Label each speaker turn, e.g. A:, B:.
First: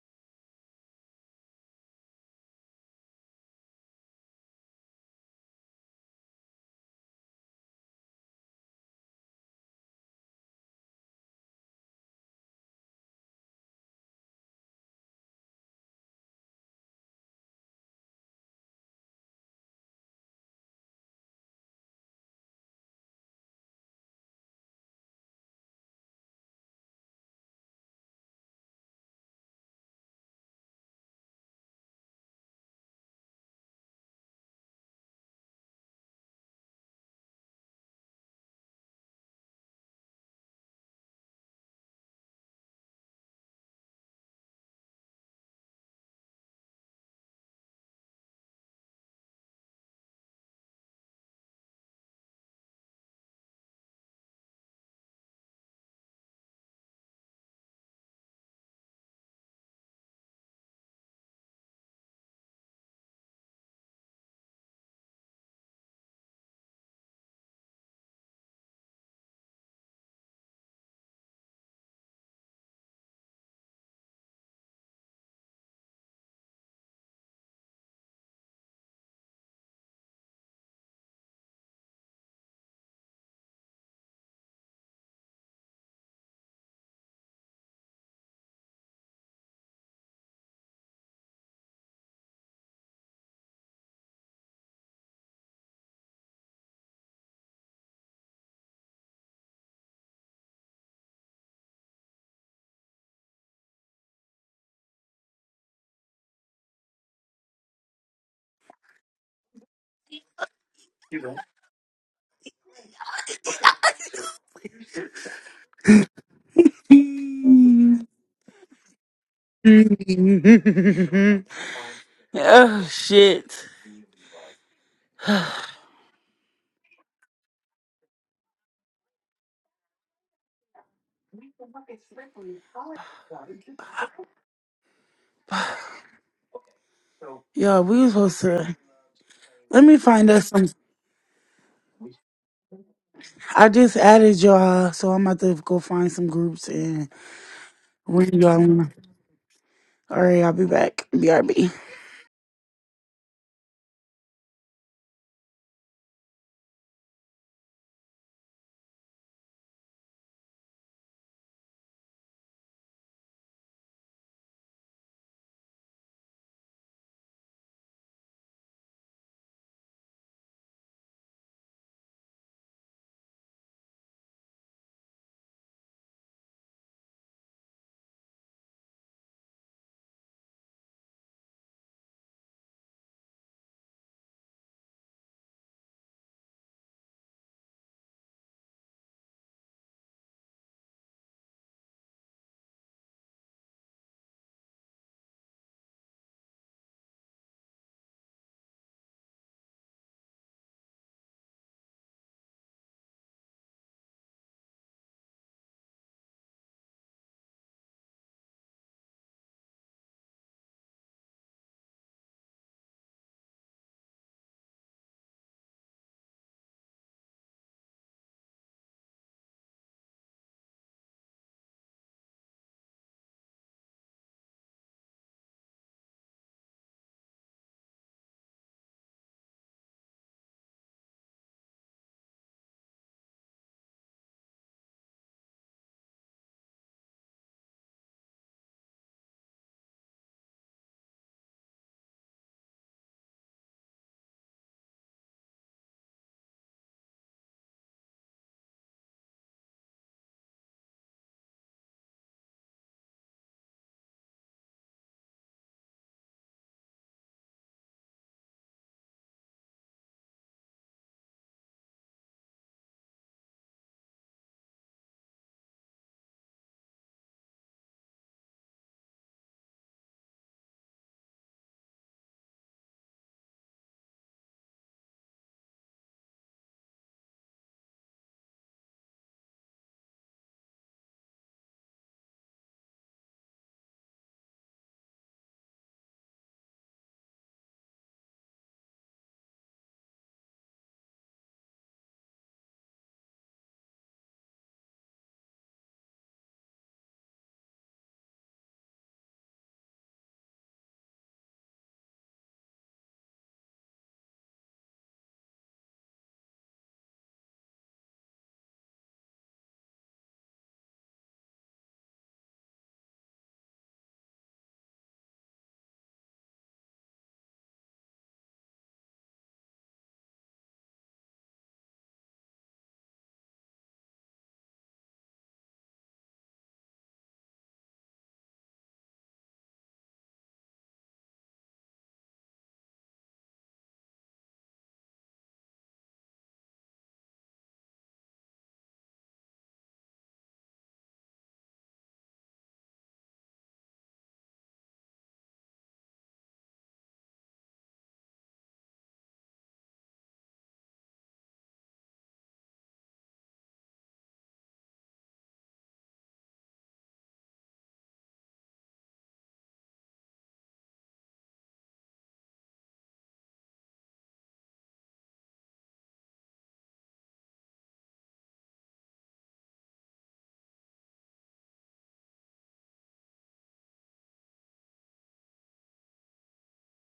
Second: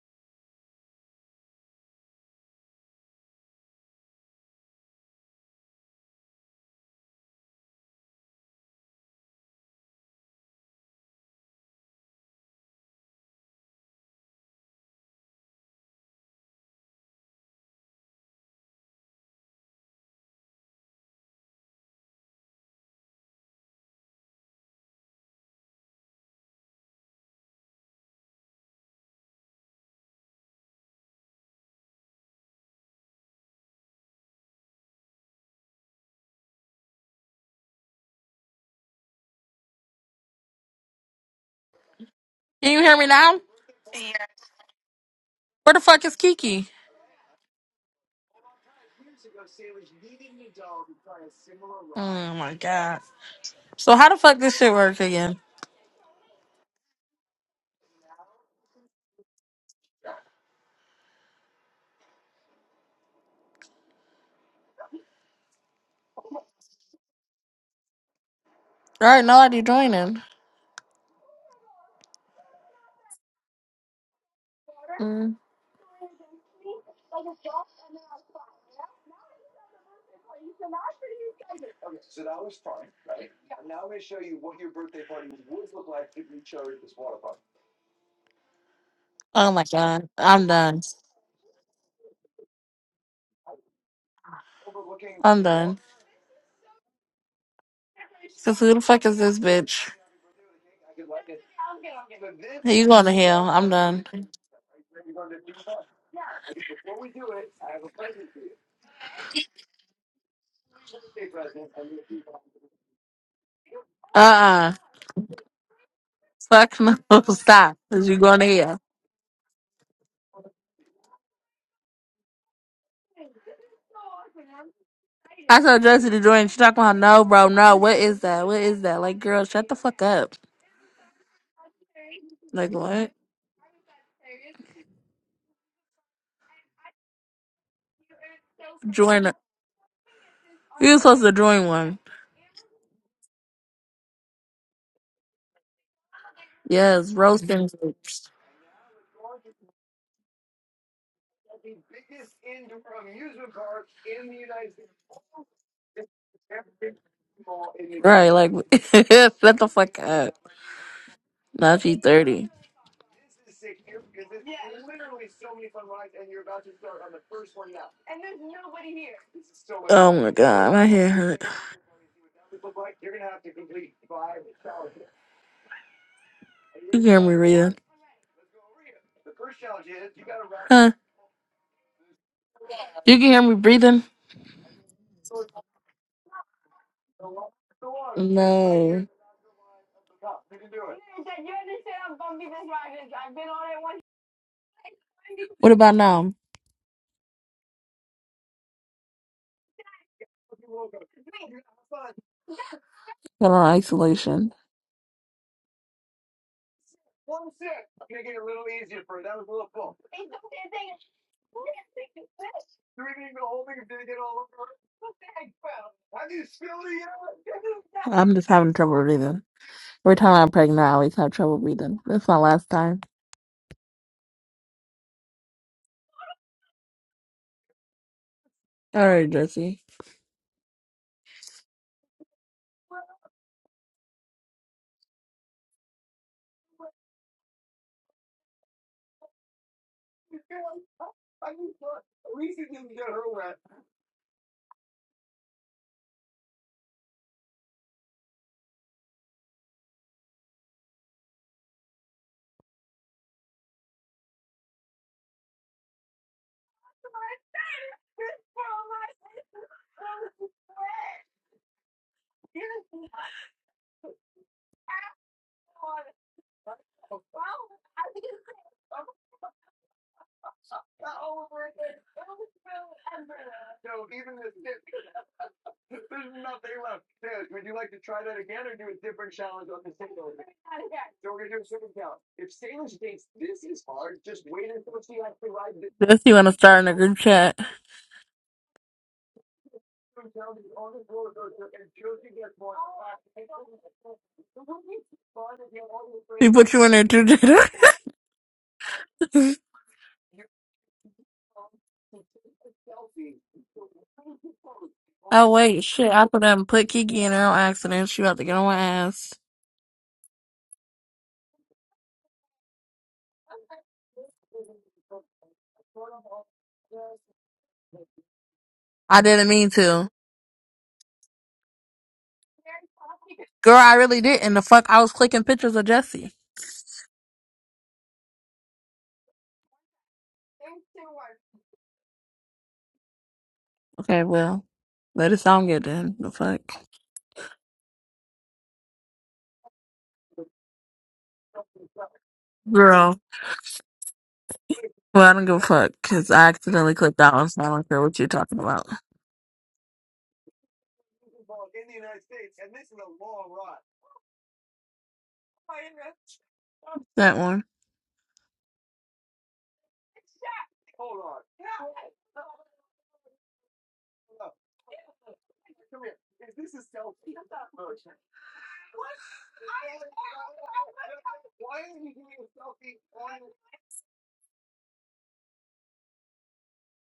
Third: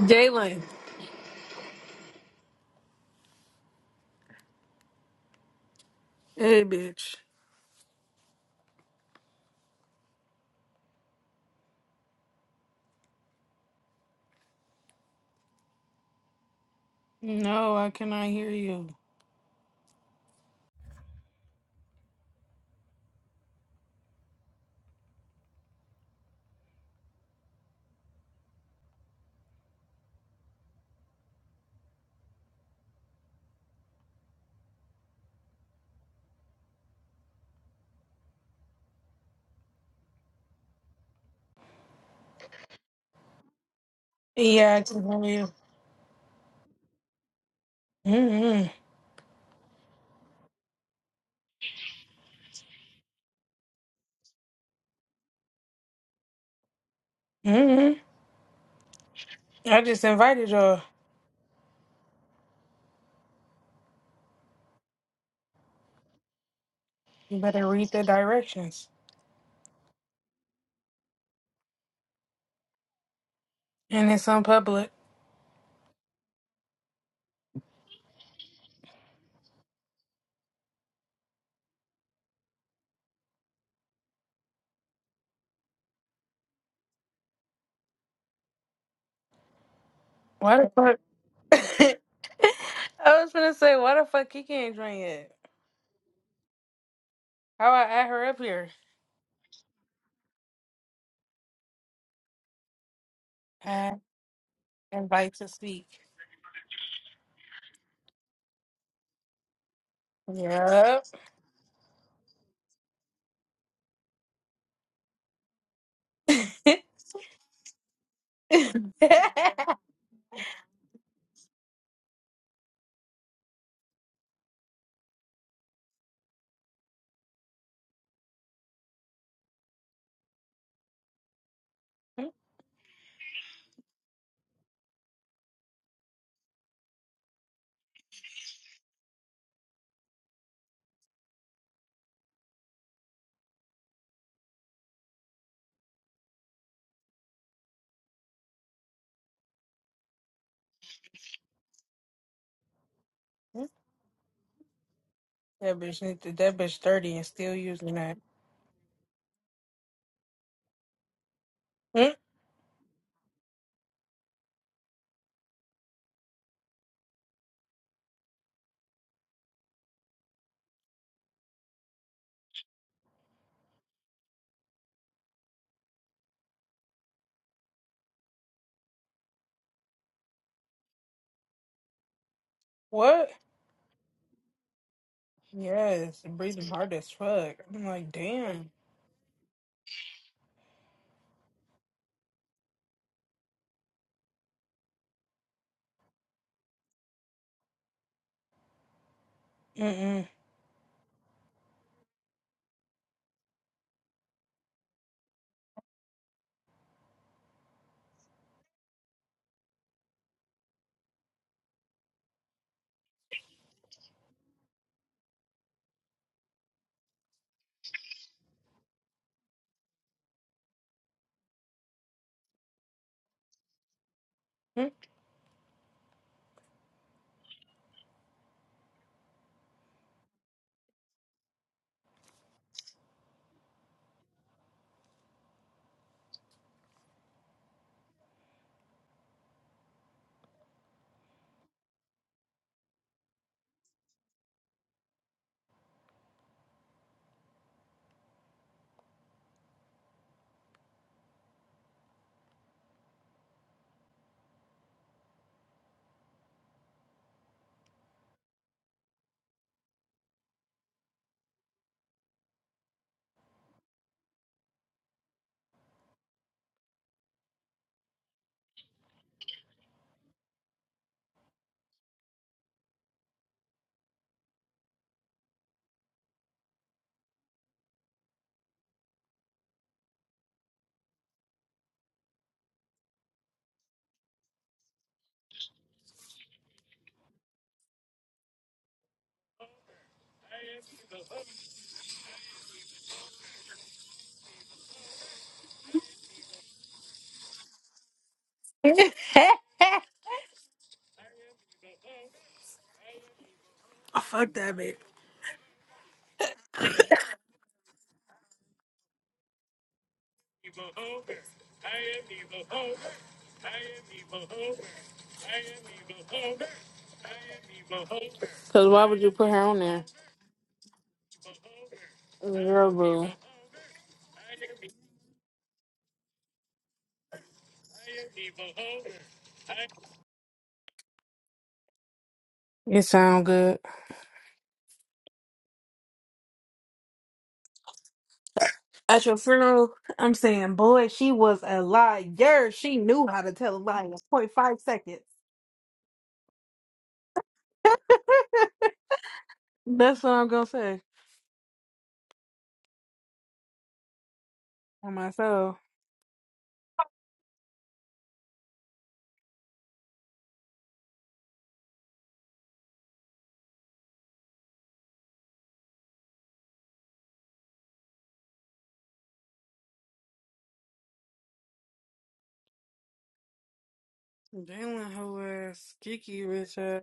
A: Jalen. Hey, bitch. No, I cannot hear you.
B: Can you hear me now?
A: Yeah, I can hear you.
B: Where the fuck is Kiki?
A: Mm-hmm.
B: Oh my god. So how the fuck this shit work again?
A: Mm-hmm. I just invited y'all. You better read the directions.
B: All right, nobody joining.
A: And it's on public.
B: Mm. Oh my god. I'm
A: Why the
B: done.
A: fuck? I was gonna say, why the fuck he can't join yet?
B: I'm done.
A: How I add her up
B: Cause
A: here?
B: who the fuck is this bitch? Hey, You going to hell. I'm
A: I
B: done.
A: invite to speak. Yup.
B: Uh-uh.
A: that
B: Fuck no. Stop. Cause you going to hell.
C: Yeah. Shit.
B: I told Josie to join. She talking about no, bro, no. What is that? What is that? Like, girl, shut the fuck up. Like, what?
C: Y'all, we was supposed to.
B: Join. a-
C: Let me find us some.
B: You were supposed to join one.
C: I just added y'all, so I'm about to go find some groups and
B: Yes, roasting groups.
C: ring y'all. All right, I'll be back. BRB.
A: bitch, need to- that bitch thirty and still using that.
B: Right, like shut the fuck up. Not G
A: Hmm?
B: thirty. Oh my god, my head hurt. You can hear me breathing. Huh? You
A: What?
B: can hear me breathing?
A: Yes, and breathing hard as fuck. I'm like, damn.
B: No. What about now?
A: Mm-mm.
B: Got on isolation. I'm just having trouble breathing. Every time I'm pregnant, I always have trouble breathing. That's my last time. All right, Jesse. Jesse, want to start in a group chat? We put you in there too, Jada.
A: Oh, fuck that bitch.
B: Oh wait, shit! I put up and put Kiki in her on accident. She about to get on my ass.
A: Cause why would
B: I
A: you
B: didn't
A: put her
B: mean
A: on there?
B: to,
A: Girl, boo.
B: girl. I really didn't. The fuck, I was clicking pictures of Jesse.
A: It sound good.
B: Okay, well, let it sound good then. The fuck,
A: At your funeral, I'm saying, boy, she was a liar. She
B: girl.
A: knew how to tell a lie in point five seconds.
B: Well, I don't give a fuck because I accidentally clicked that one, so I don't care what you're talking about.
A: That's what I'm gonna say on myself.
B: That one.
A: Jalen, who is geeky, bitch.